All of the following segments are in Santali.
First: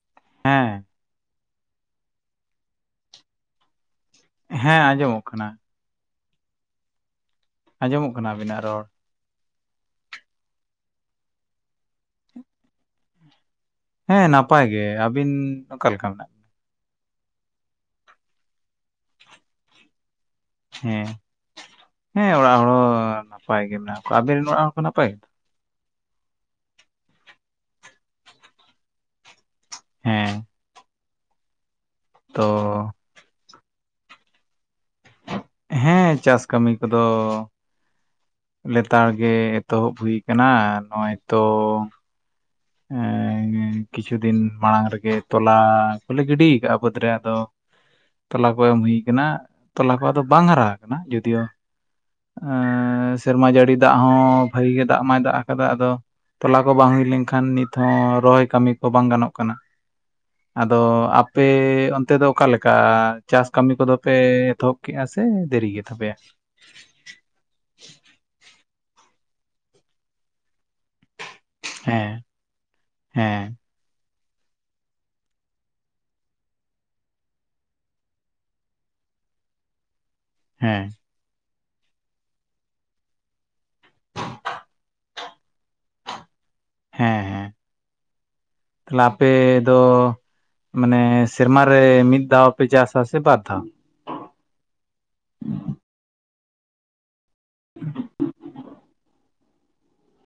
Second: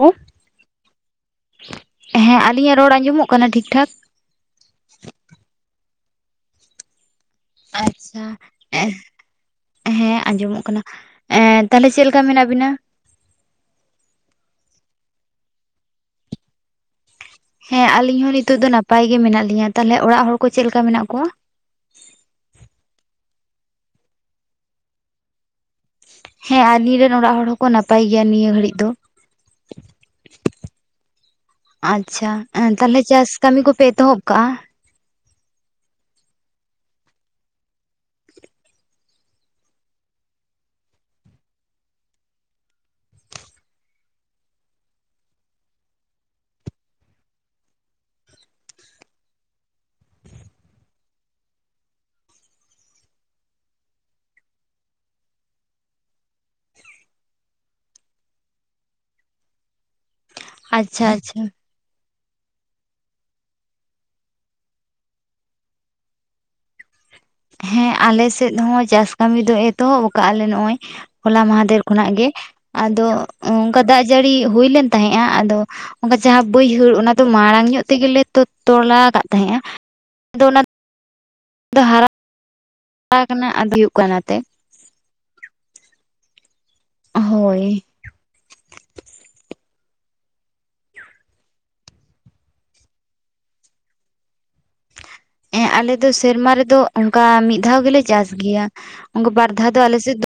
ᱦᱮᱞᱳ ᱦᱮᱸ ᱦᱮᱸ ᱟᱞᱤᱧᱟᱜ ᱨᱚᱲ ᱟᱸᱡᱚᱢᱚᱜ ᱠᱟᱱᱟ ᱴᱷᱤᱠᱴᱷᱟᱠ। ᱦᱮᱸ ᱟᱸᱡᱚᱢᱚᱜ ᱠᱟᱱᱟ। ᱟᱸᱡᱚᱢᱚᱜ ᱟᱪᱪᱷᱟ᱾ ᱠᱟᱱᱟ ᱟᱵᱤᱱᱟᱜ ᱨᱚᱲ [inaudible] ᱦᱮᱸ ᱟᱸᱡᱚᱢᱚᱜ ᱠᱟᱱᱟ ᱮᱸᱻ ᱛᱟᱦᱚᱞᱮ ᱪᱮᱫ ᱞᱮᱠᱟ ᱢᱮᱱᱟᱜ ᱵᱤᱱᱟ? ᱦᱮᱸ ᱱᱟᱯᱟᱭ ᱜᱮ᱾ ᱟᱹᱵᱤᱱ ᱚᱠᱟ ᱞᱮᱠᱟ ᱢᱮᱱᱟᱜ ᱵᱤᱱᱟ ᱦᱮᱸ ᱟᱞᱤᱧ ᱦᱚᱸ ᱱᱤᱛᱚᱜ ᱫᱚ ᱱᱟᱯᱟᱭ ᱜᱮ ᱢᱮᱱᱟᱜ ᱞᱤᱧᱟ ᱛᱟᱦᱟᱞᱮ ᱚᱲᱟᱜ ᱦᱚᱲ ᱠᱚ ᱪᱮᱫ ᱞᱮᱠᱟ ᱢᱮᱱᱟᱜ ᱦᱮᱸ ᱠᱚᱣᱟ? ᱦᱮᱸ ᱚᱲᱟᱜ ᱦᱚᱲ ᱱᱟᱯᱟᱭ ᱜᱮ ᱢᱮᱱᱟᱜ ᱠᱚᱣᱟ ᱟᱵᱮᱱ ᱨᱮᱱ ᱚᱲᱟᱜ ᱦᱚᱲ ᱠᱚ ᱱᱟᱯᱟᱭ ᱜᱮᱛᱚ? ᱦᱮᱸ ᱟᱞᱤᱧ ᱨᱮᱱ ᱚᱲᱟᱜ ᱦᱚᱲ ᱦᱚᱸᱠᱚ ᱱᱟᱯᱟᱭ ᱜᱮᱭᱟ ᱱᱤᱭᱟᱹ ᱜᱷᱟᱹᱲᱤᱡ ᱫᱚ। ᱦᱮᱸ ᱟᱪᱪᱷᱟ ᱛᱚ ᱛᱟᱦᱮᱱᱟ ᱪᱟᱥ ᱠᱟᱹᱢᱤ ᱠᱚᱯᱮ ᱮᱛᱚᱦᱚᱵ ᱠᱟᱜᱼᱟ? ᱦᱮᱸ ᱪᱟᱥ ᱠᱟᱹᱢᱤ ᱠᱚᱫᱚ ᱼᱼ ᱞᱮᱛᱟᱲ ᱜᱮ ᱮᱛᱚᱦᱚᱵ ᱦᱩᱭ ᱠᱟᱱᱟ ᱱᱚᱜᱼᱚᱭ ᱛᱚ [inaudible] ᱠᱤᱪᱷᱩ ᱫᱤᱱ ᱢᱟᱲᱟᱝ ᱨᱮᱜᱮ ᱛᱚᱞᱟ ᱠᱚᱞᱮ ᱜᱤᱰᱤ ᱠᱟᱜᱼᱟ ᱵᱟᱹᱫᱽ ᱨᱮ ᱫᱚ ᱛᱚᱞᱟ ᱠᱚ ᱮᱢ ᱦᱩᱭ ᱟᱠᱟᱱᱟ ᱛᱚᱞᱟ ᱠᱚ ᱟᱫᱚ ᱵᱟᱝ ᱦᱟᱨᱟ ᱟᱠᱟᱱᱟ ᱡᱩᱫᱤᱭᱳ ᱼᱼ ᱮᱸᱻ ᱥᱮᱨᱢᱟ ᱡᱟᱹᱲᱤ ᱫᱟᱜ ᱦᱚᱸ ᱵᱷᱟᱜᱤ ᱜᱮ ᱫᱟᱜ ᱢᱟᱭ ᱫᱟᱜ ᱟᱠᱟᱫᱟ ᱟᱫᱚ ᱼᱼ ᱛᱚᱞᱟ ᱠᱚ ᱵᱟᱝ ᱦᱩᱭ ᱞᱮᱱ ᱼᱼ ᱠᱷᱟᱱ ᱱᱤᱛ ᱦᱚᱸ ᱨᱚᱦᱚᱭ ᱠᱟᱹᱢᱤ ᱠᱚ ᱵᱟᱝ ᱜᱟᱱᱚᱜ ᱠᱟᱱᱟ ᱟᱫᱚ ᱟᱪᱪᱷᱟ ᱟᱪᱪᱷᱟ ᱟᱯᱮ ᱚᱱ ᱼᱼ ᱛᱮ ᱫᱚ ᱚᱠᱟᱮᱠᱟ ᱪᱟᱥ ᱠᱟᱹᱢᱤ ᱠᱚᱫᱚ ᱯᱮ ᱮᱛᱚᱦᱚᱵ ᱠᱮᱜᱼᱟ ᱥᱮ ᱫᱮᱨᱤ ᱜᱮ ᱛᱟᱯᱮᱭᱟ? ᱦᱮᱸ ᱟᱞᱮ ᱥᱮᱫ ᱦᱚᱸ ᱪᱟᱥ ᱠᱟᱹᱢᱤ ᱫᱚ ᱮᱛᱚᱦᱚᱵ ᱟᱠᱟᱫᱼᱟ ᱞᱮ ᱱᱚᱜᱼᱚᱭ। ᱦᱚᱞᱟ ᱢᱟᱦᱟᱫᱮᱨ ᱠᱷᱚᱱᱟᱜ ᱦᱮᱸ ᱜᱮ ᱟᱫᱚ ᱦᱮᱸ ᱚᱱᱠᱟ ᱫᱟᱜ ᱡᱟᱹᱲᱤ ᱦᱩᱭ ᱞᱮᱱ ᱛᱟᱦᱮᱸᱜᱼᱟ ᱟᱫᱚ ᱼᱼ ᱚᱱᱠᱟ ᱡᱟᱦᱟᱸ ᱵᱟᱹᱭᱦᱟᱹᱲ ᱚᱱᱟ ᱫᱚ ᱢᱟᱲᱟᱝ ᱧᱚᱜ ᱛᱮᱜᱮᱞᱮ ᱛᱩᱫ ᱛᱚᱞᱟ ᱠᱟᱜ ᱛᱟᱦᱮᱸᱜᱼᱟ। ᱦᱮᱸ ᱫᱚ ᱦᱟᱨᱟ ᱠᱟᱱᱟ ᱟᱨ ᱦᱩᱭᱩᱜ ᱠᱟᱱᱟ ᱛᱮ ᱦᱳᱭ ᱛᱟᱦᱚᱞᱮ ᱟᱯᱮ ᱫᱚ? ᱢᱟᱱᱮ ᱥᱮᱨᱢᱟᱨ ᱨᱮ ᱢᱤᱫ ᱫᱷᱟᱣ ᱯᱮ ᱪᱟᱥᱟ ᱥᱮ ᱵᱟᱨ ᱫᱷᱟᱣ? ᱦᱮᱸ ᱟᱞᱮ ᱫᱚ ᱥᱮᱨᱢᱟ ᱨᱮᱫᱚ ᱚᱱᱠᱟ ᱢᱤᱫ ᱫᱷᱟᱣ ᱜᱮᱞᱮ ᱪᱟᱥ ᱜᱮᱭᱟ᱾ ᱚᱱᱠᱟ ᱵᱟᱨᱫ ᱫᱷᱟᱣ [inaudible] ᱟᱫᱚ ᱟᱞᱮᱥᱮᱫ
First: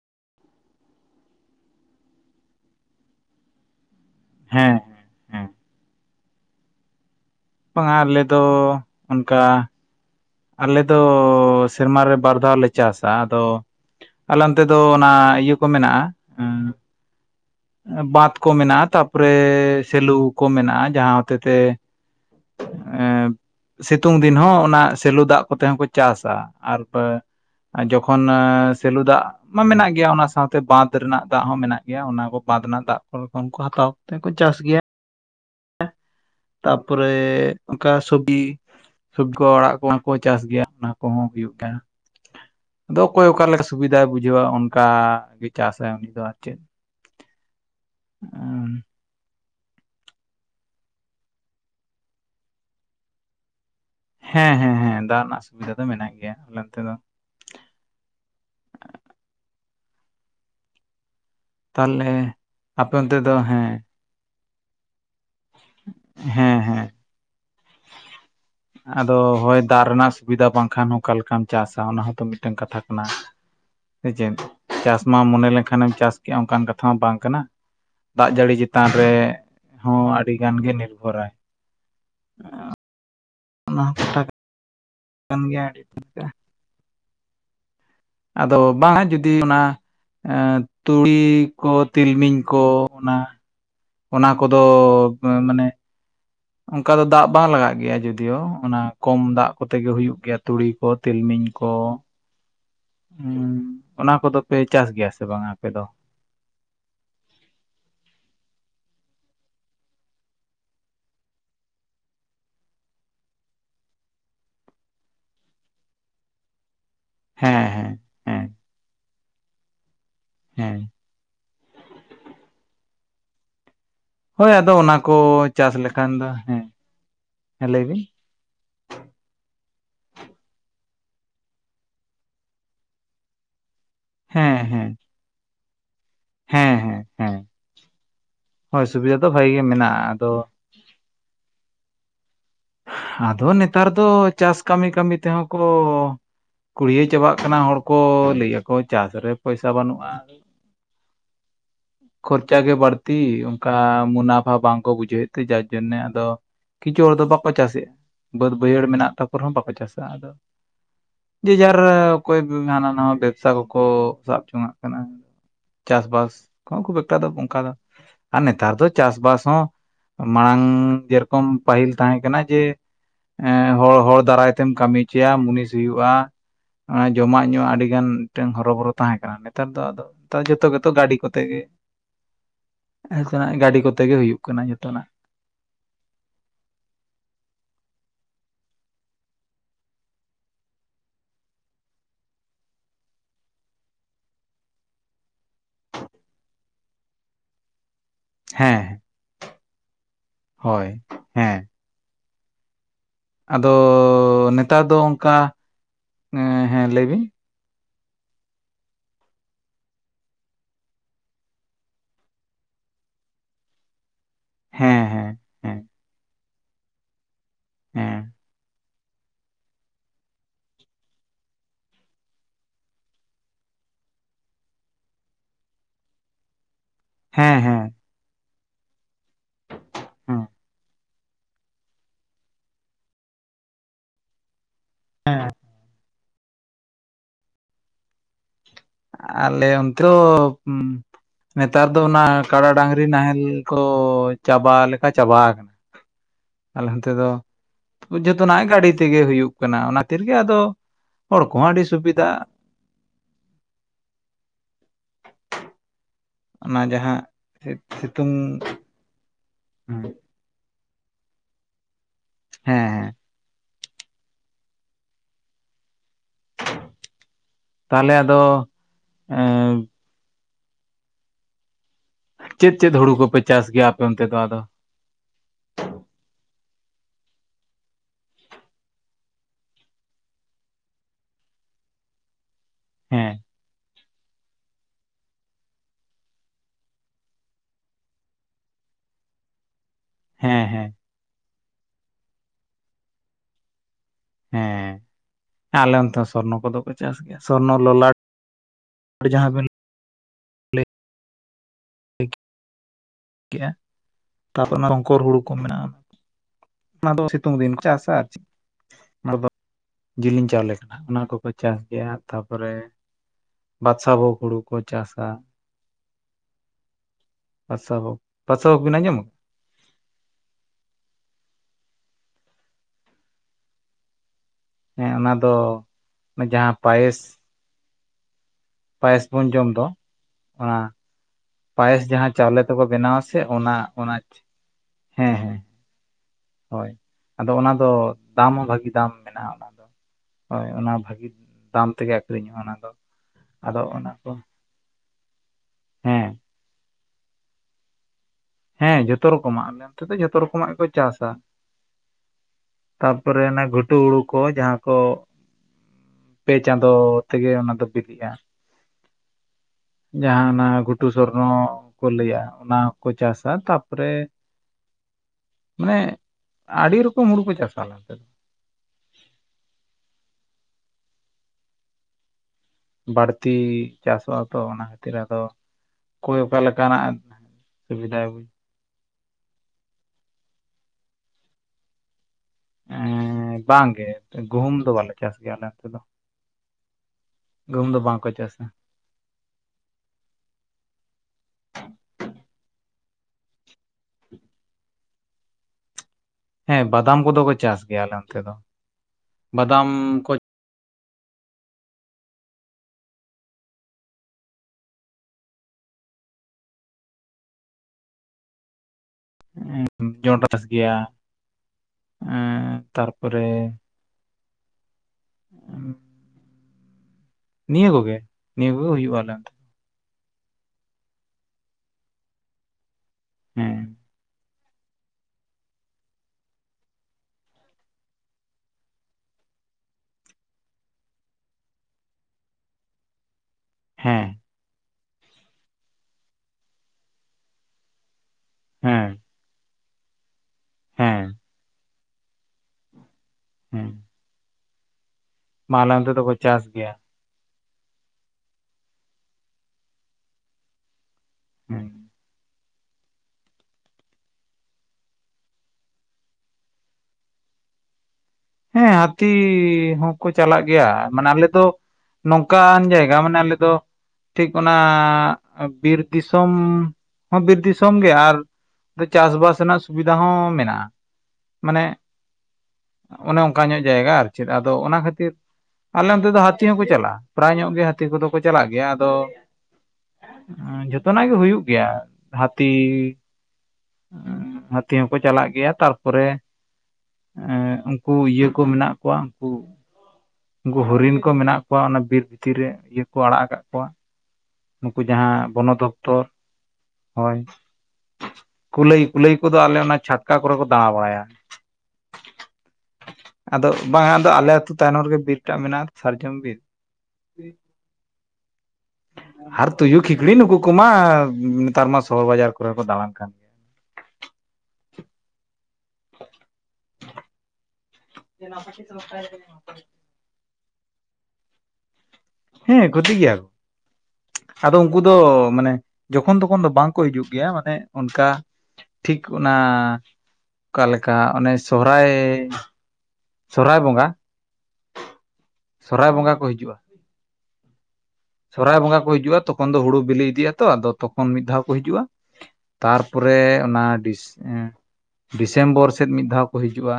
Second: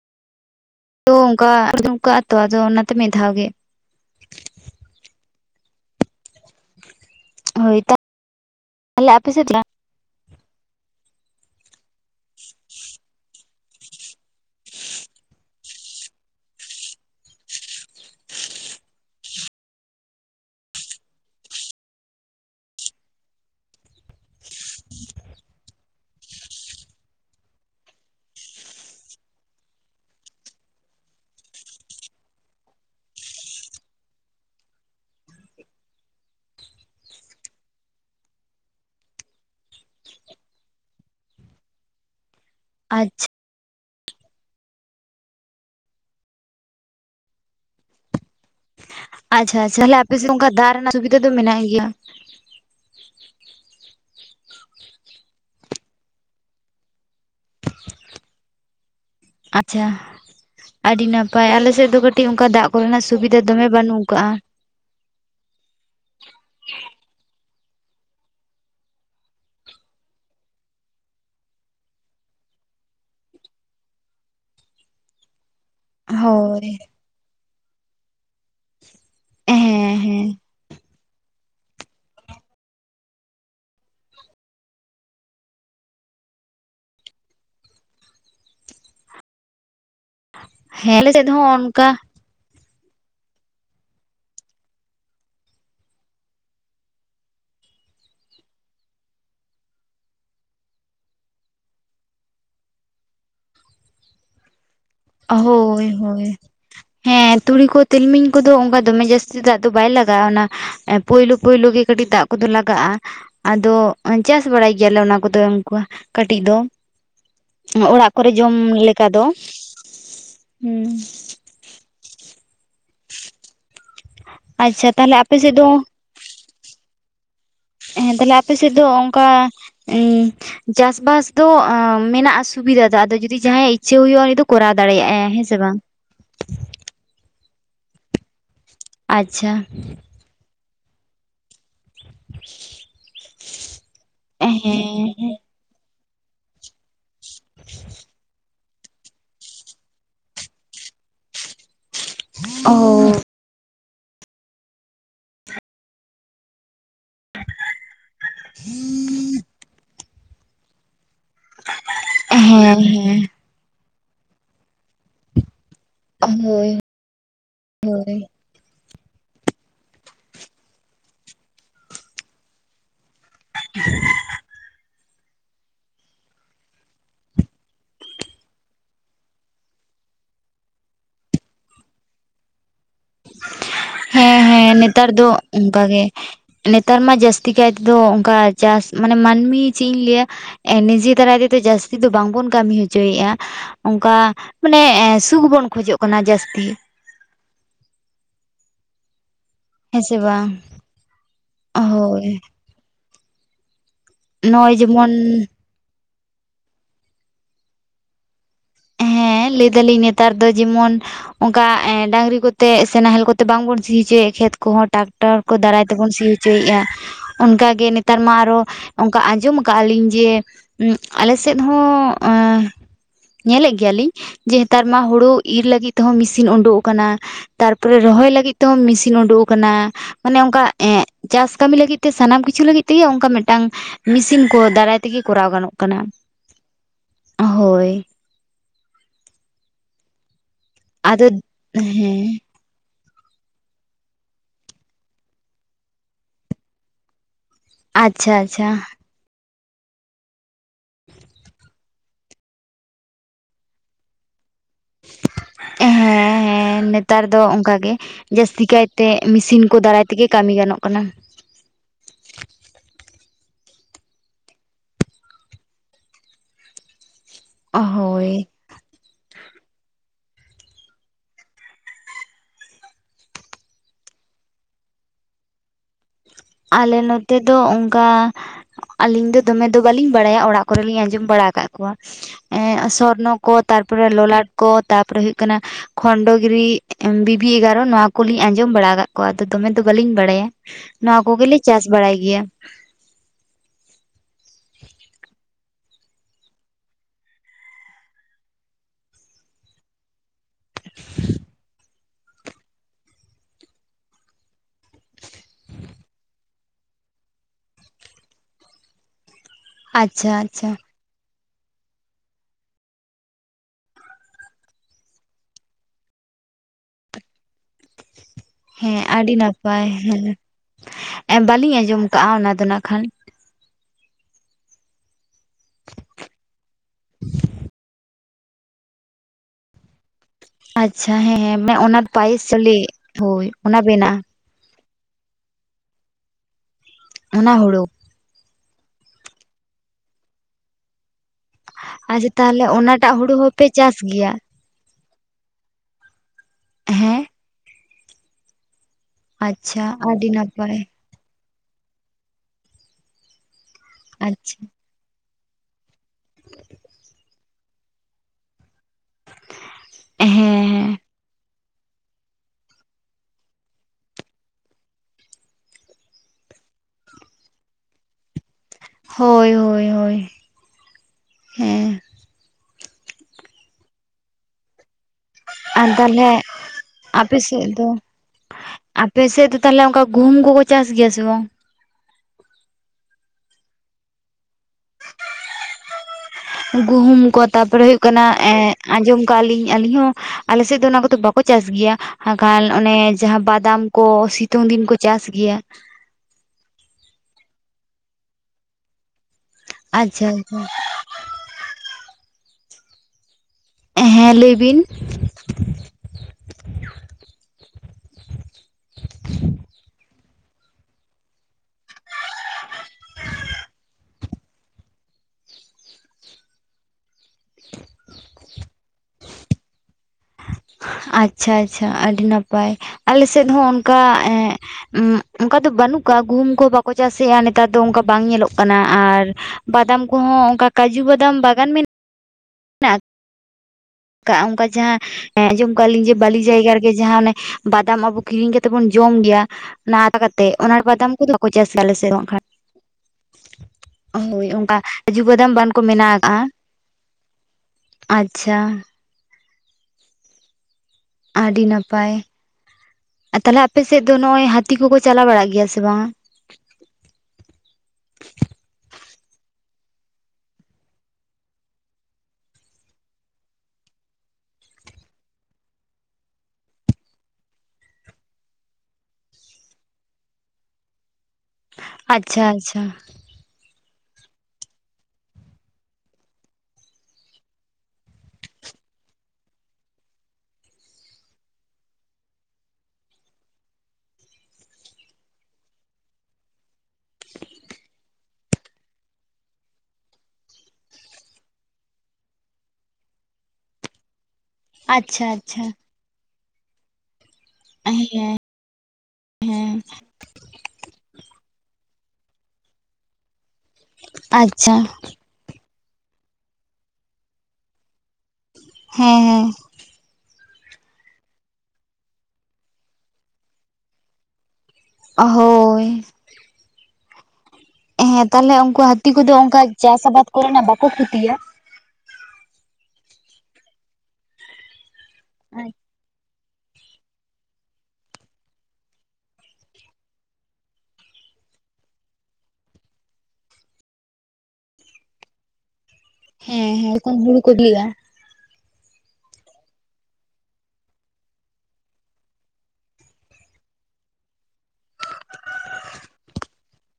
ᱫᱚ ᱚᱱᱮ ᱚᱱᱠᱟ ᱟᱛᱚ ᱟᱫᱚ ᱚᱱᱟᱛᱮ ᱢᱤᱫ ᱫᱷᱟᱣ ᱜᱮ ᱦᱮᱸ ᱦᱮᱸ ᱦᱳᱭ ᱵᱟᱝᱟ ᱟᱞᱮ ᱫᱚ ᱛᱟᱦᱚᱞᱮ ᱟᱯᱮ ᱚᱱᱠᱟ ᱥᱮᱫ ᱼᱼ ᱟᱞᱮ ᱫᱚ ᱥᱮᱨᱢᱟ ᱨᱮ ᱵᱟᱨ ᱫᱷᱟᱣ ᱞᱮ ᱪᱟᱥᱟ᱾ ᱟᱫᱚ ᱼᱼ ᱟᱞᱮ ᱚᱱᱛᱮ ᱫᱚ ᱚᱱᱟ ᱤᱭᱟᱹ ᱠᱚ ᱢᱮᱱᱟᱜᱼᱟ ᱮᱸᱻ [inaudible] ᱵᱟᱸᱫᱷ ᱠᱚ ᱢᱮᱱᱟᱜᱼᱟ ᱛᱟᱯᱚᱨᱮ ᱥᱮᱞᱩ ᱠᱚ ᱢᱮᱱᱟᱜᱼᱟ᱾ ᱡᱟᱦᱟᱸ ᱦᱚᱛᱮ ᱛᱮ ᱼᱼ ᱮᱸᱻ ᱥᱤᱛᱩᱝ ᱫᱤᱱ ᱦᱚᱸ ᱚᱱᱟ ᱼᱼ ᱥᱮᱞᱩ ᱫᱟᱜ ᱠᱚᱛᱮ ᱦᱚᱸᱠᱚ ᱪᱟᱥᱟ ᱟᱨ ᱡᱚᱠᱷᱚᱱ ᱥᱮᱞᱚ ᱫᱟᱜ ᱼᱼ ᱢᱟ ᱢᱮᱱᱟᱜ ᱜᱮᱭᱟ ᱚᱱᱟ ᱥᱟᱶᱛᱮ ᱵᱟᱸᱫ ᱨᱮᱱᱟᱜ ᱫᱟᱜ ᱦᱚᱸ ᱢᱮᱱᱟᱜ ᱜᱮᱭᱟ ᱚᱱᱟ ᱠᱚ ᱵᱟᱸᱫ ᱨᱮᱱᱟᱜ ᱫᱟᱜ ᱠᱚᱨᱮᱠᱚ ᱦᱟᱛᱟᱣ ᱠᱚ ᱪᱟᱥ ᱜᱮᱭᱟ। [inaudible] ᱛᱟᱯᱚᱨᱮ ᱚᱱᱠᱟ ᱥᱚᱵᱡᱤ ᱼᱼ ᱥᱚᱵᱡᱤ [inaudible] ᱠᱚ ᱟᱲᱟᱜ ᱠᱚᱦᱚᱸ ᱠᱚ ᱪᱟᱥ ᱜᱮᱭᱟ ᱚᱱᱟ ᱠᱚᱦᱚᱸ ᱦᱩᱭᱩᱜ ᱜᱮᱭᱟ ᱟᱫᱚ ᱟᱪᱪᱷᱟ ᱚᱠᱚᱭ ᱚᱠᱟ ᱞᱮᱠᱟ ᱼᱼ ᱥᱩᱵᱤᱫᱟᱭ ᱵᱩᱡᱷᱟᱹᱣᱟ ᱚᱱᱠᱟ ᱜᱮ ᱪᱟᱥᱟᱭ ᱩᱱᱤ ᱫᱚ ᱟᱨ ᱪᱮᱫ ᱟᱪᱪᱷᱟ ᱟᱪᱪᱷᱟ ᱛᱟᱦᱟᱞᱮ ᱟᱯᱮ ᱥᱮᱫ ᱚᱱᱠᱟ ᱫᱟᱜ ᱨᱮᱱᱟᱜ ᱥᱩᱵᱤᱫᱟ ᱫᱚ ᱢᱮᱱᱟᱜ ᱜᱮᱭᱟ ᱦᱮᱸ ᱦᱮᱸ ᱦᱮᱸ ᱫᱟᱜ ᱨᱮᱱᱟᱜ ᱥᱩᱵᱤᱫᱷᱟ ᱫᱚ ᱢᱮᱱᱟᱜ ᱜᱮᱭᱟ ᱟᱞᱮ ᱚᱱᱛᱮ ᱫᱚ। ᱟᱪᱪᱷᱟ ᱟᱹᱰᱤ ᱱᱟᱯᱟᱭ ᱟᱞᱮᱥᱮᱫ ᱫᱚ ᱛᱟᱦᱚᱞᱮ ᱠᱟᱹᱴᱤᱡ ᱚᱱᱠᱟ ᱫᱟᱜ ᱟᱯᱮ ᱠᱚᱨᱮᱱᱟᱜ ᱚᱱᱛᱮ ᱫᱚ ᱥᱩᱵᱤᱫᱷᱟ ᱫᱚᱢᱮ ᱦᱮᱸ ᱵᱟᱹᱱᱩᱜ ᱟᱠᱟᱟᱜᱼᱟ। ᱦᱮᱸ ᱦᱮᱸ ᱟᱫᱚ ᱦᱳᱭ ᱫᱟᱜ ᱨᱮᱱᱟᱜ ᱥᱩᱵᱤᱫᱷᱟ ᱵᱟᱝᱠᱷᱟᱱ ᱦᱚᱸ ᱚᱠᱟ ᱞᱮᱠᱟᱢ ᱪᱟᱥᱟ ᱚᱱᱟ ᱦᱚᱸᱛᱚ ᱢᱤᱫᱴᱟᱝ ᱠᱟᱛᱷᱟ ᱠᱟᱱᱟ। ᱥᱮ ᱪᱮᱫ ᱪᱟᱥ ᱢᱟ ᱢᱚᱱᱮ ᱞᱮᱱᱠᱷᱟᱱᱮᱢ ᱪᱟᱥ ᱠᱼᱟ ᱚᱱᱠᱟᱱ ᱦᱳᱭ ᱠᱟᱛᱷᱟ ᱢᱟ ᱵᱟᱝ ᱠᱟᱱᱟ ᱫᱟᱜ ᱡᱟᱹᱲᱤ ᱡ [inaudible] ᱪᱮᱛᱟᱱ [inaudible] ᱦᱮᱸ ᱨᱮᱦᱚᱸ ᱦᱮᱸ ᱟᱹᱰᱤ ᱜᱟᱱ ᱜᱮ ᱱᱤᱨᱵᱷᱚᱨᱟᱭ। ᱚᱱᱟ ᱦᱚᱸ ᱠᱟᱛᱷᱟ ᱼᱼ ᱛᱟᱱ [inaudible] ᱜᱮᱭᱟ ᱟᱹᱰᱤᱛᱮᱫ ᱜᱮ ᱟᱫᱚ ᱵᱟᱝᱟ ᱡᱩᱫᱤ ᱚᱱᱟ ᱼᱼ ᱦᱮᱸ ᱟᱞᱮ ᱛᱩᱲᱤ ᱥᱮᱫ ᱦᱚᱸ ᱠᱚ ᱚᱱᱠᱟ ᱛᱤᱞᱢᱤᱧ ᱠᱚ ᱚᱱᱟ ᱚᱱᱟ ᱠᱚᱫᱚ ᱢᱟᱱᱮ [inaudible] ᱚᱱᱠᱟ ᱫᱚ ᱫᱟᱜ ᱵᱟᱝ ᱞᱟᱜᱟᱜ ᱜᱮᱭᱟ ᱡᱩᱫᱤᱭᱳ ᱚᱱᱟ ᱠᱚᱢ ᱫᱟᱜ ᱠᱚᱛᱮ ᱜᱮ ᱦᱩᱭᱩᱜ ᱜᱮᱭᱟ ᱛᱩᱲᱤ ᱠᱚ ᱛᱤᱞᱢᱤᱧ ᱠᱚ ᱚᱱᱟ ᱠᱚᱫᱚ ᱯᱮ ᱪᱟᱥ ᱜᱮᱭᱟ ᱥᱮ ᱵᱟᱝᱟ ᱟᱯᱮ ᱫᱚ? ᱦᱳᱭ ᱦᱳᱭ ᱦᱮᱸ ᱦᱮᱸ ᱛᱩᱲᱤ ᱠᱚ ᱛᱤᱞᱢᱤᱧ ᱠᱚᱫᱚ ᱚᱱᱠᱟ ᱫᱚᱢᱮ ᱡᱟᱹᱥᱛᱤ ᱫᱟᱜ ᱫᱚ ᱵᱟᱭ ᱞᱟᱜᱟᱜᱼᱟ ᱚᱱᱟ ᱯᱩᱭᱞᱳ ᱯᱩᱭᱞᱩ ᱜᱮ ᱠᱟᱹᱴᱤᱡ ᱫᱟᱜ ᱟᱫᱚ ᱞᱟᱜᱟᱜᱼᱟ ᱟᱫᱚ ᱪᱟᱥ ᱵᱟᱲᱟᱭ ᱜᱮᱭᱟᱞᱮ ᱚᱱᱟ ᱠᱚᱫᱚ ᱚᱝᱠᱣᱟ ᱠᱟᱹᱴᱤᱡ ᱫᱚ ᱦᱮᱸ ᱦᱮᱸ ᱚᱲᱟᱜ ᱠᱚᱨᱮ ᱦᱮᱸ ᱡᱚᱢ ᱞᱮᱠᱟ ᱫᱚ ᱦᱮᱸ ᱦᱩᱸ [unintelligible] ᱦᱳᱭ ᱟᱫᱚ ᱟᱪᱪᱷᱟ ᱚᱱᱟ ᱠᱚ ᱛᱟᱦᱞᱮ ᱟᱯᱮ ᱥᱮᱫ ᱫᱚ ᱪᱟᱥ ᱞᱮᱠᱷᱟᱱ ᱫᱚ ᱦᱮᱸ᱾ ᱦᱮᱸ ᱞᱟᱹᱭ ᱵᱤᱱ [inaudible] ᱛᱟᱦᱟᱞᱮ ᱟᱯᱮ ᱥᱮᱫ ᱫᱚ ᱚᱱᱠᱟ ᱼᱼ ᱸ ᱪᱟᱥᱵᱟᱥ ᱫᱚ ᱢᱮᱱᱟᱜᱼᱟ ᱥᱩᱵᱤᱫᱟ ᱫᱚ ᱟᱫᱚ ᱡᱩᱫᱤ ᱡᱟᱦᱟᱸᱭᱟᱜ ᱪᱮᱫ ᱦᱩᱭᱩᱜᱼᱟ ᱩᱱᱤ ᱫᱚ ᱦᱮᱸ ᱠᱚᱨᱟᱣ ᱦᱮᱸ ᱫᱟᱲᱮᱭᱟᱜᱼᱟᱭ ᱦᱮᱸ ᱥᱮ ᱵᱟᱝ ᱦᱮᱸ ᱦᱮᱸ ᱦᱮᱸ ᱦᱳᱭ ᱥᱩᱵᱤᱫᱟ ᱫᱚ ᱟᱪᱪᱷᱟ ᱵᱷᱟᱜᱤ ᱜᱮ ᱢᱮᱱᱟᱜᱼᱟ ᱟᱫᱚ [inaudible] ᱟᱫᱚ ᱱᱮᱛᱟᱨ ᱫᱚ ᱪᱟᱥ ᱠᱟᱹᱢᱤ ᱠᱟᱹᱢᱤ ᱦᱮᱸ ᱛᱮᱦᱚᱸ ᱠᱚ ᱠᱩᱲᱭᱟᱹ ᱪᱟᱵᱟᱜ ᱠᱟᱱᱟ ᱠᱟᱱᱟ ᱦᱚᱲ ᱠᱚ ᱞᱟᱹᱭ ᱟᱠᱚ ᱪᱟᱥ ᱨᱮ ᱯᱚᱭᱥᱟ ᱵᱟᱱᱩᱜᱼᱟ ᱠᱷᱚᱨᱪᱟ ᱚ ᱜᱮ ᱵᱟᱹᱲᱛᱤ ᱚᱱᱠᱟ ᱢᱩᱱᱟᱯᱷᱟ ᱵᱟᱝᱠᱚ ᱵᱩᱡᱷᱟᱹᱣᱮᱫ ᱛᱮ ᱡᱟᱨ ᱡᱚᱱᱱᱮ ᱟᱫᱚ ᱠᱤᱪᱷᱩ ᱦᱚᱲ ᱫᱚ ᱵᱟᱠᱚ ᱪᱟᱥᱮᱜᱼᱟ ᱵᱟᱹᱫ ᱵᱟᱹᱭᱦᱟᱹᱲ ᱢᱮᱱᱟᱜ ᱛᱟᱠᱚ ᱨᱮᱦᱚᱸ ᱵᱟᱠᱚ ᱪᱟᱥᱟ ᱟᱫᱚ ᱡᱟᱹᱭ ᱡᱟᱨ ᱚᱠᱚᱭ ᱦᱮᱸ ᱦᱟᱱᱟ ᱱᱟᱣᱟ ᱦᱮᱸ ᱵᱮᱵᱥᱟ ᱠᱚᱠᱚ ᱥᱟᱵ ᱡᱚᱱᱟᱜ ᱠᱟᱱᱟ ᱪᱟᱥᱵᱟᱥ ᱦᱳᱭ ᱦᱚᱸ ᱠᱷᱩᱵ ᱮᱠᱴᱟ ᱫᱚ ᱚᱱᱠᱟ ᱫᱚ ᱦᱳᱭ ᱟᱨ ᱱᱮᱛᱟᱨ ᱫᱚ ᱪᱟᱥ ᱵᱟᱥ ᱦᱚᱸ ᱢᱟᱲᱟᱝ ᱡᱮᱨᱚᱠᱚᱢ ᱯᱟᱹᱦᱤᱞ ᱛᱟᱦᱮᱸ ᱠᱟᱱᱟ ᱡᱮ ᱮ ᱦᱚᱲ ᱦᱚᱲ ᱫᱟᱨᱟᱭ ᱛᱮᱢ ᱠᱟᱹᱢᱤ ᱦᱚᱪᱚᱭᱟ ᱢᱩᱱᱤᱥ ᱦᱩᱭᱩᱜᱼᱟ ᱚᱱᱟ ᱡᱚᱢᱟᱜ ᱧᱩᱣᱟᱜ ᱟᱹᱰᱤ ᱜᱟᱱ ᱢᱤᱫᱴᱟᱝ ᱦᱚᱨᱚᱚᱵᱚᱨᱚ ᱛᱟᱦᱮᱸ ᱠᱟᱱᱟ ᱱᱮᱛᱟᱨ ᱫᱚ ᱟᱫᱚ ᱡᱚᱛᱚ ᱜᱮᱛᱚ ᱜᱟᱹᱰᱤ ᱠᱚᱛᱮ ᱛᱮᱜᱮ ᱜᱟᱹᱰᱤ ᱠᱚᱛᱮ ᱜᱮ ᱦᱩᱭᱩᱜ ᱠᱟᱱᱟ ᱡᱚᱛᱚᱱᱟᱜ ᱚᱱᱠᱟᱟᱜᱮ ᱱᱮᱛᱟᱨ ᱢᱟ ᱡᱟᱹᱥᱛᱤ ᱠᱟᱭ ᱛᱮᱫᱚ ᱚᱱᱠᱟ ᱪᱟᱥ ᱢᱟᱱᱮ ᱢᱟᱹᱱᱢᱤ ᱪᱮᱫ ᱤᱧ ᱞᱟᱹᱭᱟ ᱱᱤᱡᱮ ᱫᱟᱨᱟᱭ ᱛᱮᱫᱚ ᱡᱟᱹᱥᱛᱤ ᱫᱚ ᱵᱟᱝᱵᱚᱱ ᱠᱟᱹᱢᱤ ᱦᱚᱪᱚᱭᱮᱫᱼᱟ ᱚᱱᱠᱟ ᱢᱟᱱᱮ ᱥᱩᱠ ᱵᱚᱱ ᱠᱷᱚᱡᱚᱜ ᱠᱟᱱᱟ ᱡᱟᱹᱥᱛᱤ ᱦᱮᱸ ᱦᱮᱸ ᱥᱮᱮ ᱵᱟᱝ ᱦᱳᱭ ᱦᱮᱸ ᱦᱳᱭ ᱟᱫᱚ ᱱᱚᱜᱼᱚᱭ ᱱᱮᱛᱟᱨ ᱫᱚ ᱡᱮᱢᱚᱱ ᱚᱱᱠᱟ ᱦᱮᱸ ᱞᱟᱹᱭ ᱵᱤᱱ ᱦᱮᱸ ᱞᱟᱹᱭ ᱫᱟᱞᱤᱧ ᱱᱮᱛᱟᱨ ᱫᱚ ᱡᱮᱢᱚᱱ ᱚᱱᱠᱟ ᱮ ᱰᱟᱝᱨᱤ ᱠᱚᱛᱮ ᱥᱮ ᱱᱟᱦᱮᱞ ᱠᱚᱛᱮ ᱵᱟᱝᱵᱚᱱ ᱥᱤᱪᱚᱭᱭᱟ ᱠᱷᱮᱛ ᱠᱚᱦᱚᱸ ᱦᱮᱸ ᱦᱮᱸ ᱴᱟᱠᱴᱟᱨ ᱠᱚ ᱦᱮᱸ ᱫᱟᱨᱟᱭ ᱛᱮᱵᱚᱱ ᱥᱤ ᱦᱚᱪᱚᱭᱮᱫᱼᱟ ᱚᱱᱠᱟᱜᱮ ᱱᱮᱛᱟᱨ ᱦᱮᱸ ᱢᱟ ᱟᱨᱚ ᱚᱱᱠᱟ ᱟᱸᱡᱚᱢ ᱟᱠᱟᱫᱼᱟ ᱞᱤᱧ ᱡᱮ ᱟᱞᱮ ᱥᱮᱫ ᱦᱚᱸ ᱧᱮᱞᱮᱫ ᱜᱮᱭᱟᱞᱤᱧ ᱡᱮ ᱱᱮᱛᱟᱨ ᱢᱟ ᱦᱩᱲᱳ ᱤᱨ ᱞᱟᱹᱜᱤᱫ ᱛᱮᱦᱚᱸ ᱢᱮᱥᱤᱱ ᱩᱰᱩᱠ ᱟᱠᱟᱱᱟ ᱦᱮᱸ ᱦᱮᱸ ᱛᱟᱨᱯᱚᱨᱮ ᱨᱚᱦᱚᱭ ᱞᱟᱹᱜᱤᱫ ᱛᱮᱦᱚᱸ ᱢᱮᱥᱤᱱ ᱩᱰᱩᱠ ᱟᱠᱟᱱᱟ ᱢᱟᱱᱮ ᱦᱮᱸ ᱚᱱᱠᱟ ᱪᱟᱥ ᱠᱟᱹᱢᱤ ᱞᱟᱹᱜᱤᱫᱤᱫ ᱛᱮ ᱥᱟᱱᱟᱢ ᱠᱤᱪᱷᱩ ᱞᱟᱹᱜᱤᱫ ᱛᱮᱜᱮ ᱚᱱᱠᱟ ᱢᱤᱫᱴᱟᱝ ᱢᱮᱥᱤᱱ ᱠᱚ ᱫᱟᱨᱟᱭ ᱛᱮ ᱛᱮᱜᱮ ᱦᱮᱸ ᱠᱚᱨᱟᱣ ᱜᱟᱱᱚᱜ ᱠᱟᱱᱟ ᱦᱳᱭ ᱟᱞᱮ [unintelligible] ᱟᱫᱚ ᱱᱮᱛᱟᱨ ᱫᱚ ᱦᱮᱸ ᱚᱱᱟ ᱠᱟᱰᱟ ᱰᱟᱝᱨᱤ ᱱᱟᱦᱮᱞ ᱠᱚ ᱪᱟᱵᱟ ᱞᱮᱠᱟ ᱪᱟᱵᱟ ᱟᱠᱟᱱᱟ ᱟᱞᱮ ᱱᱚᱱᱛᱮ ᱫᱚ ᱟᱪᱪᱷᱟ ᱡᱚᱛᱚᱱᱟᱜ ᱟᱪᱪᱷᱟ ᱜᱟᱹᱰᱤ ᱛᱮᱜᱮ ᱦᱩᱭᱩᱜ ᱠᱟᱱᱟ ᱚᱱᱟ ᱛᱤᱨ ᱜᱮ ᱟᱫᱚ ᱦᱚᱲ ᱠᱚᱦᱚᱸ ᱟᱹᱰᱤ ᱥᱩᱵᱤᱫᱷᱟ ᱦᱮᱸ ᱚᱱᱟ ᱦᱮᱸ ᱡᱟᱦᱟᱸ ᱱᱮᱛᱟᱨ ᱫᱚ ᱚᱱᱠᱟ ᱜᱮ ᱥᱤᱛᱩᱝ ᱡᱟᱹᱥᱛᱤ ᱠᱟᱭᱛᱮ ᱢᱤᱥᱤᱱ ᱠᱚ ᱫᱟᱨᱟᱭ ᱛᱮᱜᱮ ᱠᱟᱹᱢᱤ ᱜᱟᱱᱚᱜ ᱠᱟᱱᱟ᱾ ᱦᱮᱸ ᱦᱮᱸ ᱛᱟᱦᱚᱞᱮ ᱦᱳᱭ ᱟᱫᱚ ᱮᱻ ᱪᱮᱫ ᱪᱮᱫ ᱦᱳᱲᱳ ᱠᱚᱯᱮ ᱪᱟᱥ ᱜᱮᱭᱟ ᱟᱯᱮ ᱚᱱᱛᱮ ᱫᱚ ᱟᱫᱚ? ᱟᱞᱮ ᱱᱚᱛᱮ ᱫᱚ ᱚᱱᱠᱟ ᱟᱹᱞᱤᱧ ᱫᱚ ᱫᱚᱢᱮ ᱫᱚ ᱵᱟᱹᱞᱤᱧ ᱵᱟᱲᱟᱭᱟ ᱚᱲᱟᱜ ᱠᱚᱨᱮ ᱞᱤᱧ ᱟᱸᱡᱚᱢ ᱵᱟᱲᱟ ᱟᱠᱟᱜ ᱠᱚᱣᱟ ᱮ ᱥᱚᱨᱱᱚ ᱦᱮᱸ ᱠᱚ ᱛᱟᱨᱯᱚᱨᱮ ᱞᱚᱞᱟᱴ ᱠᱚ ᱛᱟᱨᱯᱚᱨᱮ ᱦᱩᱭᱩᱜ ᱠᱟᱱᱟ ᱠᱷᱚᱱᱰᱚ ᱜᱤᱨᱤ ᱵᱤᱵᱤ ᱮᱜᱟᱨᱚ ᱱᱚᱣᱟ ᱠᱚᱞᱤᱧ ᱟᱸᱡᱚᱢ ᱵᱟᱲᱟ ᱟᱠᱟᱫ ᱠᱚᱣᱟ ᱟᱫᱚ ᱫᱚᱢᱮ ᱫᱚ ᱵᱟᱹᱞᱤᱧ ᱵᱟᱲᱟᱭᱟ ᱦᱮᱸ ᱦᱮᱸ ᱱᱚᱣᱟ ᱠᱚᱜᱮ ᱞᱮ ᱪᱟᱥ ᱵᱟᱲᱟᱭ ᱜᱮᱭᱟ ᱦᱮᱸ ᱟᱞᱮ ᱚᱱᱛᱮ ᱥᱚᱨᱱᱚ ᱠᱚᱫᱚ ᱠᱚ ᱪᱟᱥ ᱜᱮᱭᱟ ᱥᱚᱨᱱᱚ ᱞᱚᱞᱟᱴ ᱟᱨ ᱡᱟᱦᱟᱸ ᱵᱮᱱ ᱞᱟᱹᱭ [unintelligible] ᱠᱮᱜᱼᱟ ᱛᱟᱨᱯᱚᱨ ᱚᱱᱟ ᱨᱚᱝᱠᱚᱨ ᱦᱳᱲᱳ ᱠᱚ ᱢᱮᱱᱟᱜᱼᱟ ᱚᱱᱟ ᱫᱚ ᱥᱤᱛᱩᱝ ᱫᱤᱱ ᱪᱟᱥᱟ [unintelligible] ᱟᱨ ᱪᱤ ᱚᱱᱟ ᱫᱚ ᱟᱪᱪᱷᱟ ᱡᱤᱞᱮᱧ ᱟᱪᱪᱷᱟ ᱪᱟᱣᱞᱮ ᱠᱟᱱᱟ ᱚᱱᱟ ᱠᱚᱠᱚ ᱪᱟᱥ ᱜᱮᱭᱟ ᱛᱟᱯᱚᱨᱮ [unintelligible] ᱵᱷᱳᱜᱽ ᱦᱳᱲᱳ ᱠᱚ ᱪᱟᱥᱟ [unintelligible] ᱵᱟᱫᱥᱟ ᱵᱷᱳᱜᱽ ᱵᱤᱱ ᱦᱮᱸ ᱟᱸᱡᱚᱢ ᱟᱹᱰᱤ ᱟᱠᱟᱫᱟ ᱱᱟᱯᱟᱭ ᱵᱟᱭ ᱦᱮᱸ ᱵᱟᱹᱞᱤᱧ ᱟᱸᱡᱚᱢ ᱟᱠᱟᱜᱼᱟ ᱚᱱᱟ ᱫᱚ ᱱᱟᱜ ᱠᱷᱟᱱ ᱦᱮᱸ ᱚᱱᱟ ᱫᱚ ᱡᱟᱦᱟᱸ ᱯᱟᱭᱮᱥ ᱯᱟᱭᱮᱥ ᱵᱚᱱ ᱡᱚᱢ ᱫᱚ ᱚᱱᱟ ᱟᱪᱪᱷᱟ ᱦᱮᱸ ᱦᱮᱸ ᱚᱱᱟ ᱯᱟᱭᱮᱥ ᱡᱟᱦᱟᱸ ᱪᱟᱣᱞᱮ ᱪᱚᱞᱮ ᱛᱮᱵᱚ ᱵᱮᱱᱟᱣᱟ ᱥᱮ ᱦᱳᱭ ᱚᱱᱟ ᱵᱮᱱᱟᱜᱼᱟ ᱚᱱᱟᱡᱽ ᱦᱮᱸ ᱦᱮᱸ ᱦᱳᱭ ᱟᱫᱚ ᱚᱱᱟ ᱫᱚ ᱫᱟᱢ ᱦᱚᱸ ᱵᱷᱟᱹᱜᱤ ᱫᱟᱢ ᱢᱮᱱᱟᱜᱼᱟ ᱚᱱᱟ ᱫᱚ ᱦᱳᱭ ᱚᱱᱟ ᱵᱷᱟᱹᱜᱤ ᱟᱪᱪᱷᱟ ᱛᱟᱦᱚᱞᱮ ᱚᱱᱟᱴᱟᱜ ᱦᱳᱲᱳ ᱦᱚᱸᱯᱮ ᱟᱫᱚ ᱪᱟᱥ ᱚᱱᱟ ᱜᱮᱭᱟ ᱠᱚ ᱦᱮᱸ ᱦᱮᱸ ᱦᱮᱸ ᱡᱷᱚᱛᱚ ᱨᱚᱠᱚᱢᱟᱜ ᱟᱪᱪᱷᱟ ᱟᱞᱮ ᱚᱱᱛᱮ ᱫᱚ ᱟᱹᱰᱤ ᱡᱷᱚᱛᱚ ᱨᱚᱠᱚᱢᱟᱜ ᱱᱟᱯᱟᱭ ᱜᱮᱠᱚ ᱪᱟᱥᱟ ᱛᱟᱯᱚᱨᱮ ᱚᱱᱟ ᱜᱷᱩᱴᱩ ᱦᱳᱲᱳ ᱠᱚ ᱟᱪᱪᱷᱟ ᱡᱟᱦᱟᱸ ᱠᱚ ᱯᱮ ᱪᱟᱸᱫᱚ ᱛᱮᱜᱮ ᱚᱱᱟ ᱫᱚ ᱵᱤᱞᱤᱜᱼᱟ ᱦᱮᱸ ᱡᱟᱦᱟᱸ ᱚᱱᱟ ᱦᱮᱸ ᱜᱷᱩᱴᱩ ᱥᱚᱨᱱᱚ ᱠᱚ ᱞᱟᱹᱭᱟ ᱚᱱᱟ ᱦᱚᱠᱚ ᱪᱟᱥᱟ ᱟ ᱛᱟᱯᱚᱨᱮ ᱢᱟᱱᱮ ᱟᱹᱰᱤ ᱨᱚᱠᱚᱢ ᱦᱳᱲᱳ ᱠᱚ ᱪᱟᱥᱟ ᱟᱞᱮ ᱱᱚᱛᱮ ᱫᱚ ᱦᱳᱭ ᱦᱳᱭ ᱦᱳᱭ ᱦᱮᱸ ᱵᱟᱹᱲᱛᱤ ᱪᱟᱥᱚᱜᱼᱟ ᱛᱚ ᱚᱱᱟ ᱠᱷᱟᱹᱛᱤᱨ ᱟᱫᱚ ᱟᱨ ᱛᱟᱦᱚᱞᱮ ᱚᱠᱚᱭ ᱚᱠᱟ ᱞᱮᱠᱟᱱᱟᱜ ᱟᱯᱮ ᱥᱮᱫ ᱫᱚ ᱥᱩᱵᱤᱫᱷᱟᱭ ᱵᱩᱡ ᱟᱯᱮ ᱥᱮᱫ ᱫᱚ ᱛᱟᱦᱚᱞᱮ ᱚᱱᱠᱟ ᱜᱩᱦᱩᱢ ᱠᱚᱠᱚ ᱪᱟᱥ ᱜᱮᱭᱟ ᱥᱮ ᱵᱟᱝ ᱮᱸᱻ ᱵᱟᱝᱜᱮ ᱜᱩᱦᱩᱢ ᱫᱚ ᱵᱟᱞᱮ ᱪᱟᱥ ᱜᱮᱭᱟ ᱟᱞᱮ ᱱᱚᱛᱮ ᱫᱚ ᱜᱩᱦᱩᱢ ᱠᱚ ᱛᱟᱯᱚᱨᱮ ᱜᱩᱦᱩᱢ ᱫᱚ ᱦᱩᱭᱩᱜ ᱠᱟᱱᱟ ᱵᱟᱝᱠᱚ ᱮᱸᱻ ᱪᱟᱥᱟ ᱟᱸᱡᱚᱢ ᱟᱠᱟᱜᱼᱟ ᱞᱤᱧ ᱟᱹᱞᱤᱧ ᱦᱚᱸ ᱟᱞᱮ ᱥᱮᱫ ᱫᱚ ᱱᱚᱣᱟ ᱠᱚᱫᱚ ᱵᱟᱠᱚ ᱪᱟᱥ ᱜᱮᱭᱟ [unintelligible] ᱚᱱᱮ ᱡᱟᱦᱟᱸ ᱵᱟᱫᱟᱢ ᱠᱚ ᱥᱤᱛᱩᱝ ᱫᱤᱱ ᱠᱚ ᱪᱟᱥ ᱜᱮᱭᱟ ᱦᱮᱸ ᱵᱟᱫᱟᱢ ᱠᱚᱫᱚ ᱠᱚ ᱪᱟᱥ ᱜᱮᱭᱟ ᱟᱞᱮ ᱚᱱᱛᱮ ᱫᱚ ᱵᱟᱫᱟᱢ ᱟᱪᱪᱷᱟ ᱠᱚ ᱟᱪᱪᱷᱟ ᱦᱮᱸ ᱞᱟᱹᱭ ᱵᱤᱱ [unintelligible] ᱪᱟᱥ ᱜᱮᱭᱟ ᱛᱟᱨᱯᱚᱨᱮ ᱱᱤᱭᱟᱹ ᱠᱚᱜᱮ ᱱᱤᱭᱟᱹ ᱠᱚᱜᱮ ᱦᱩᱭᱩᱜᱼᱟ ᱟᱞᱮ ᱚᱱᱛᱮ ᱟᱪᱪᱷᱟ ᱟᱪᱪᱷᱟ ᱟᱹᱰᱤ ᱱᱟᱯᱟᱭ ᱟᱞᱮ ᱥᱮᱫ ᱦᱚᱸ ᱦᱮᱸ ᱚᱱᱠᱟ ᱮᱸᱻ ᱚᱱᱠᱟ ᱫᱚ ᱵᱟᱹᱱᱩᱜ ᱠᱚᱣᱟ ᱜᱩᱦᱩᱢ ᱠᱚ ᱵᱟᱠᱚ ᱪᱟᱥᱮᱫᱼᱟ ᱱᱮᱛᱟᱨ ᱫᱚ ᱚᱱᱠᱟ ᱵᱟᱝ ᱧᱮᱞᱚᱜ ᱠᱟᱱᱟ ᱟᱨ ᱵᱟᱫᱟᱢ ᱠᱚᱦᱚᱸ ᱚᱱᱠᱟ ᱠᱟᱡᱩ ᱵᱟᱫᱟᱢ ᱵᱟᱜᱟᱱ ᱢᱮᱱᱟᱜᱼᱟ [unintelligible] ᱦᱮᱸ ᱚᱱᱠᱟ ᱡᱟᱦᱟᱸ ᱦᱮᱸ ᱟᱸᱡᱚᱢ ᱠᱟᱜ ᱞᱤᱧ ᱡᱮ ᱵᱟᱹᱞᱤ ᱡᱟᱭᱜᱟ ᱨᱮᱜᱮ ᱡᱟᱦᱟᱸ ᱚᱱᱮ ᱵᱟᱫᱟᱢ ᱟᱵᱚ ᱠᱤᱨᱤᱧ ᱠᱟᱛᱮᱜ ᱵᱚᱱ ᱦᱮᱸ ᱡᱚᱢ ᱜᱮᱭᱟ ᱱᱟ ᱠᱟᱛᱮᱫ ᱚᱱᱟ ᱵᱟᱫᱟᱢ ᱦᱮᱸ ᱠᱚᱫᱚ ᱵᱟᱠᱚ ᱪᱟᱥ ᱟᱞᱮᱥᱮᱫ ᱟᱜᱠᱷᱟᱱ ᱦᱮᱸ ᱦᱳᱭ ᱚᱱᱠᱟ ᱠᱟᱡᱩ ᱵᱟᱫᱟᱢ ᱵᱟᱱ ᱢᱟ ᱠᱚ ᱟᱞᱮ ᱚᱱᱛᱮ ᱢᱮᱱᱟᱜ ᱫᱚᱠᱚ ᱟᱠᱟᱜ ᱪᱟᱥ ᱜᱮᱭᱟ ᱟᱪᱪᱷᱟ ᱟᱹᱰᱤ ᱦᱮᱸ ᱱᱟᱯᱟᱭ ᱛᱟᱦᱚᱞᱮ ᱟᱯᱮ ᱥᱮᱫ ᱫᱚ ᱱᱚᱜᱼᱚᱭ ᱦᱟᱹᱛᱤ ᱠᱚᱠᱚ ᱪᱟᱞᱟᱣ ᱵᱟᱲᱟᱜ ᱜᱮᱭᱟ ᱥᱮ ᱵᱟᱝ ᱦᱮᱸ ᱦᱟᱹᱛᱤ ᱦᱚᱸᱠᱚ ᱪᱟᱞᱟᱜ ᱜᱮᱭᱟ ᱢᱟᱱᱮ ᱟᱞᱮ ᱫᱚ ᱱᱚᱝᱠᱟᱱ ᱡᱟᱭᱜᱟ ᱢᱟᱱᱮ ᱟᱞᱮ ᱫᱚ ᱴᱷᱤᱠ ᱚᱱᱟ ᱵᱤᱨ ᱫᱤᱥᱚᱢ ᱦᱚᱸ ᱵᱤᱨ ᱫᱤᱥᱚᱢ ᱜᱮ ᱟᱨ ᱫᱚ ᱪᱟᱥ ᱵᱟᱥ ᱨᱮᱱᱟᱜ ᱥᱩᱵᱤᱫᱟ ᱦᱚᱸ ᱢᱮᱱᱟᱜ-ᱟ, ᱢᱟᱱᱮ ᱟᱪᱪᱷᱟ ᱟᱪᱪᱷᱟ᱾ ᱚᱱᱮ ᱚᱱᱠᱟ ᱧᱚᱜ ᱡᱟᱭᱜᱟ ᱟᱨ ᱪᱮᱫ ᱟᱫᱚ ᱚᱱᱟ ᱠᱷᱟᱹᱛᱤᱨ ᱟᱞᱮ ᱚᱱᱛᱮ ᱫᱚ ᱦᱟᱛᱤ ᱦᱚᱸᱠᱚ ᱪᱟᱞᱟᱜ-ᱟ ᱯᱨᱟᱭ ᱧᱚᱜ ᱜᱮ ᱦᱟᱹᱛᱤ ᱠᱚᱫᱚ ᱠᱚ ᱪᱟᱞᱟᱜ ᱜᱮᱭᱟ ᱟᱫᱚ ᱟᱸ ᱡᱷᱚᱛᱚ ᱱᱟᱜ ᱜᱮ ᱦᱩᱭᱩᱜ ᱜᱮᱭᱟ ᱦᱟᱹᱛᱤ ᱮᱸ ᱦᱟᱹᱛᱤ ᱦᱚᱸᱠᱚ ᱪᱟᱞᱟᱜ ᱜᱮᱭᱟ ᱛᱟᱨᱯᱚᱨᱮ ᱮᱸᱜ ᱩᱱ ᱠᱩ ᱤᱭᱟᱹ ᱠᱚ ᱢᱮᱱᱟᱜ ᱠᱚᱣᱟ ᱩᱱᱠᱩᱼᱼ ᱩᱱᱠᱩ ᱦᱚᱨᱤᱱ ᱠᱚ ᱢᱮᱱᱟᱜ ᱠᱚᱣᱟ ᱚᱱᱟ ᱵᱤᱨ ᱵᱷᱤᱛᱤᱨ ᱨᱮ ᱤᱭᱟᱹ ᱠᱚ ᱟᱲᱟᱜ ᱟᱠᱟᱜ ᱠᱚᱣᱟ᱾ ᱱᱩᱠᱩ ᱟᱪᱪᱷᱟ ᱡᱟᱦᱟᱸ ᱟᱪᱪᱷᱟ ᱵᱚᱱᱚᱫᱚᱯᱛᱚᱨ ᱦᱳᱭ ᱦᱮᱸ ᱜᱮ᱾ ᱠᱩᱞᱟᱹᱭ ᱠᱩᱞᱟᱹᱭ ᱠᱚᱫᱚ ᱟᱞᱮ ᱚᱱᱟ ᱪᱷᱟᱴᱠᱟ ᱠᱚᱨᱮ ᱠᱚ ᱫᱟᱬᱟ ᱵᱟᱲᱟᱭᱟ᱾ ᱟᱫᱚ ᱵᱟᱝᱟ ᱟᱫᱚ ᱟᱞᱮ ᱟᱹᱛᱩ ᱟᱪᱪᱷᱟ ᱛᱟᱭᱱᱚᱢ ᱨᱮᱜ ᱵᱤᱨ ᱴᱟᱜ ᱢᱮᱱᱟᱜ-ᱟ ᱥᱟᱨᱡᱚᱢ ᱵᱤᱨ, ᱵᱤᱨ᱾ ᱦᱮᱸ ᱦᱮᱸ ᱦᱟᱨ ᱛᱩᱭᱩ ᱠᱷᱤᱸᱠᱬᱤ ᱱᱩᱠᱩ ᱠᱩᱢᱟ ᱚᱵᱻ ᱱᱮᱛᱟᱨ ᱢᱟ ᱥᱚᱦᱚᱨ ᱵᱟᱡᱟᱨ ᱠᱚᱨᱮ ᱦᱚᱸ ᱠᱚ ᱫᱟᱬᱟᱱ ᱠᱟᱱ᱾ ᱜᱮᱭᱟ ᱚ ᱦᱳᱭ᱾ [inaudible] ᱦᱮᱸ ᱛᱟᱦᱚᱞᱮ ᱩᱱᱠᱩ ᱦᱟᱹᱛᱤ ᱠᱚᱫᱚ ᱚᱱᱠᱟ ᱪᱟᱥ ᱟᱵᱟᱛ ᱠᱚᱨᱮ ᱱᱟᱜ ᱵᱟᱠᱚ ᱠᱷᱩᱛᱤᱭᱟ? ᱦᱮᱸ ᱠᱷᱚᱛᱤᱭ ᱜᱮᱭᱟ, ᱟᱫᱚ ᱩᱱᱠᱩ ᱫᱚ ᱦᱮᱸ ᱢᱟᱱᱮ ᱡᱚᱠ ᱛᱚᱠᱷᱚᱱ ᱛᱚᱠᱷᱚᱱ ᱫᱚ ᱵᱟᱝ ᱠᱚ ᱦᱤᱡᱩᱜ ᱜᱮᱭᱟ ᱢᱟᱱᱮ ᱚᱱᱠᱟ ᱴᱷᱤᱠ ᱚᱱᱟ ᱚᱠᱟᱞ ᱮᱠᱟ ᱚᱱᱮ ᱥᱚᱦᱨᱟᱭ ᱥᱚᱨᱦᱟᱭ ᱵᱚᱸᱜᱟ, ᱥᱚᱨᱦᱟᱭ ᱵᱚᱸᱜᱟ ᱠᱚ ᱦᱮᱸ ᱦᱤᱡᱩᱜ-ᱟ᱾ ᱡᱚᱠᱷᱚᱱ ᱦᱩᱲᱩ ᱠᱚ ᱵᱤᱞᱤᱜᱼᱟ ᱥᱚᱦᱨᱟᱭ ᱵᱚᱸᱜᱟ ᱠᱚ ᱦᱤᱡᱩᱜ-ᱟ ᱛᱚᱠᱷᱚᱱ ᱫᱚ ᱦᱩᱲᱩ ᱵᱮᱞᱮ ᱤᱫᱤᱜ-ᱟ ᱛᱚ ᱟᱫᱚ ᱛᱚᱠᱷᱚᱱ ᱢᱤᱫ ᱫᱷᱟᱣ ᱠᱚ ᱦᱤᱡᱩᱜ-ᱟ᱾ ᱛᱟᱨᱯᱚᱨᱮ ᱚᱱᱟ ᱰᱤᱥ ᱮᱸ ᱰᱤᱥᱮᱢᱵᱚᱨ ᱥᱮᱫ ᱢᱤᱫ ᱫᱷᱟᱣ ᱠᱚ ᱦᱤᱡᱩᱜ-ᱟ᱾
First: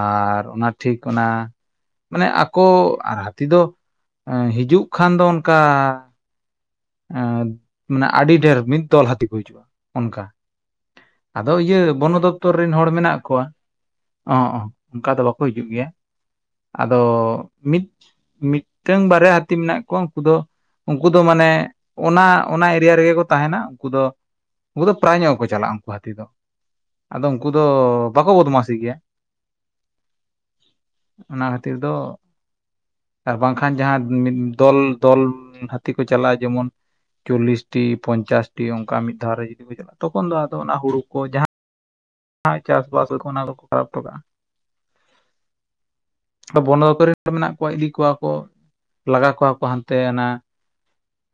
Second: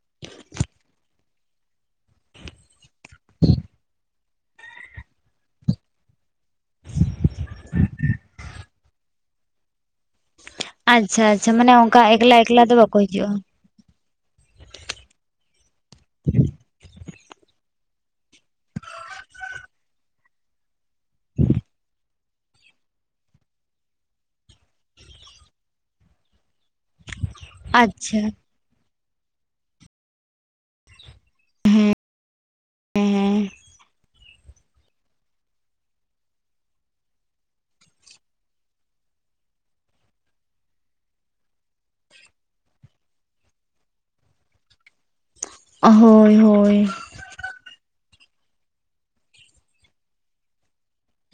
ᱟᱨ ᱚᱱᱟ ᱴᱷᱤᱠ ᱚᱱᱟ᱾ ᱢᱟᱱᱮ ᱟᱠᱚ ᱦᱟᱛᱤ‌ ᱫᱚ ᱮᱸ ᱦᱤᱡᱩᱜ ᱠᱷᱟᱱ ᱫᱚ ᱚᱱᱠᱟ ᱮᱸᱫ ᱢᱟᱱᱮ ᱟᱰᱤ ᱰᱷᱮᱨ ᱢᱤᱫ ᱫᱚᱞ ᱦᱟᱹᱛᱤ ᱠᱚ ᱦᱤᱡᱩᱜ-ᱟ ᱚᱱᱠᱟ ᱟᱪᱪᱷᱟ ᱟᱪᱪᱷᱟ ᱟᱫᱚ ᱢᱟᱱᱮ ᱤᱭᱟᱹ ᱚᱱᱠᱟ ᱵᱚᱱᱚ ᱮᱠᱞᱟ ᱫᱚᱯᱛᱚᱨ ᱮᱠᱞᱟ ᱨᱮᱱ ᱫᱚ ᱦᱚᱲ ᱵᱟᱠᱚ ᱢᱮᱱᱟᱜ ᱦᱤᱡᱩᱜᱼᱟ ᱠᱚᱣᱟ ᱚᱸ ᱚᱱᱠᱟ ᱫᱚ ᱵᱟᱠ ᱠᱚ ᱦᱤᱡᱩᱜ ᱜᱮᱭᱟ᱾ ᱟᱫᱚ ᱢᱤᱫ ᱢᱤᱫᱴᱟᱹᱝ ᱵᱟᱨᱭᱟ ᱦᱟᱹᱛᱤ ᱢᱮᱱᱟᱜ ᱠᱚᱣᱟ ᱩᱱᱠᱩ ᱫᱚ ᱩᱱᱠᱩ ᱫᱚ ᱢᱟᱱᱮ ᱚᱱᱟ ᱚᱱᱟ ᱮᱨᱤᱭᱟ ᱨᱮᱜᱮ ᱠᱚ ᱛᱟᱦᱮᱱᱟ ᱩᱱᱠᱩ ᱫᱚ ᱩᱱᱠᱩ ᱫᱚ ᱯᱨᱟᱭ ᱧᱚᱜ ᱜᱮᱠᱚ ᱪᱟᱞᱟᱜ-ᱟ ᱩᱱᱠᱩ ᱦᱟᱹᱛᱤ ᱫᱚ ᱟᱫᱚ ᱩᱱᱠᱩ ᱫᱚ ᱟᱪᱪᱷᱟ ᱵᱟᱠᱚ ᱵᱚᱫᱽᱢᱟᱥᱤ ᱜᱮᱭᱟ᱾ ᱚᱱᱟ ᱠᱷᱟᱹᱛᱤᱨ ᱫᱚ ᱟᱨ ᱦᱮᱸ ᱵᱟᱝᱠᱷᱟᱱ ᱡᱟᱦᱟᱸ ᱢᱤᱫ ᱫᱚᱞ ᱫᱚᱞ ᱦᱟᱹᱛᱤ ᱠᱚ ᱪᱟᱞᱟᱜ-ᱟ ᱡᱮᱢᱚᱱᱼᱼ ᱪᱚᱞᱞᱤᱥ ᱴᱤ ᱯᱚᱧᱪᱟᱥ ᱴᱤ ᱚᱱᱠᱟ ᱢᱤᱫ ᱫᱷᱟᱣ ᱨᱮ ᱡᱩᱫᱤ ᱠᱚ ᱪᱟᱞᱟᱜ-ᱟ ᱛᱚᱠᱷᱚᱱ ᱫᱚ ᱟᱫᱚ ᱚᱱᱟ ᱦᱩᱲᱩ ᱠᱚ ᱡᱟᱦᱟᱸ ᱦᱟᱸ ᱪᱟᱥᱼᱵᱟᱥ ᱚᱱᱟ ᱫᱚᱠᱚ ᱠᱷᱟᱨᱟᱯ ᱚᱴᱚ ᱠᱟᱜ-ᱟ, ᱦᱳᱭ ᱦᱳᱭ ᱵᱚᱱᱟ ᱫᱚᱛᱚ ᱨᱤᱱ ᱢᱮᱱᱟᱜ ᱠᱚᱣᱟ ᱤᱫᱤ ᱠᱚᱣᱟ ᱠᱚ ᱞᱟᱜᱟ ᱠᱚᱣᱟ ᱠᱚ ᱦᱟᱱᱛᱮ ᱚᱱᱟ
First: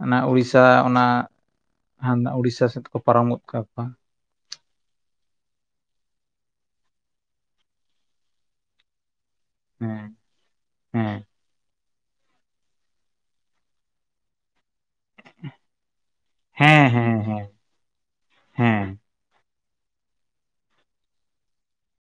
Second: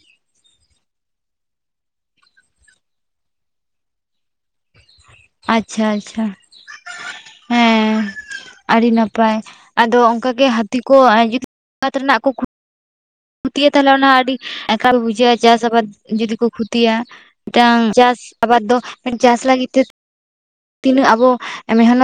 ᱚᱱᱟ ᱩᱲᱤᱥᱟ ᱚᱱᱟ ᱦᱟᱱᱟ ᱩᱲᱤᱥᱟ ᱥᱮᱛ ᱠᱚ ᱯᱟᱨᱚᱢ ᱜᱚᱜ ᱠᱟᱠᱚᱣᱟ᱾ ᱟᱪᱪᱷᱟ ᱟᱪᱪᱷᱟ ᱦᱮᱸ ᱟᱲᱤ ᱱᱟᱯᱟᱭ ᱟᱫᱚ ᱦᱮᱸ ᱚᱱᱠᱟ ᱜᱮ ᱦᱟᱹᱛᱤ ᱠᱚ ᱦᱮᱸ [unintelligible] ᱨᱮᱱᱟᱜ ᱠᱚ ᱠᱷᱩ ᱠᱷᱩᱛᱤᱭᱟ ᱛᱟᱦᱚᱞᱮ ᱚᱱᱟ ᱟᱹᱰᱤ ᱮᱠᱟᱞ ᱵᱩᱡᱷᱟᱹᱜ-ᱟ ᱪᱟᱥ ᱟᱵᱟᱫᱽ ᱡᱩᱫᱤ ᱠᱚ ᱦᱮᱸ ᱠᱷᱚᱛᱤᱭᱟ᱾ ᱦᱮᱸ ᱦᱮᱸ ᱢᱤᱫᱴᱟᱝ ᱪᱟᱥ ᱟᱵᱟᱫᱽ ᱫᱚ ᱦᱮᱸ ᱢᱤᱫ ᱪᱟᱥ ᱞᱟᱹᱜᱤᱫ ᱛᱮ ᱛᱤᱱᱟᱹᱜ ᱟᱵᱚ ᱢᱮᱦᱱᱚᱛ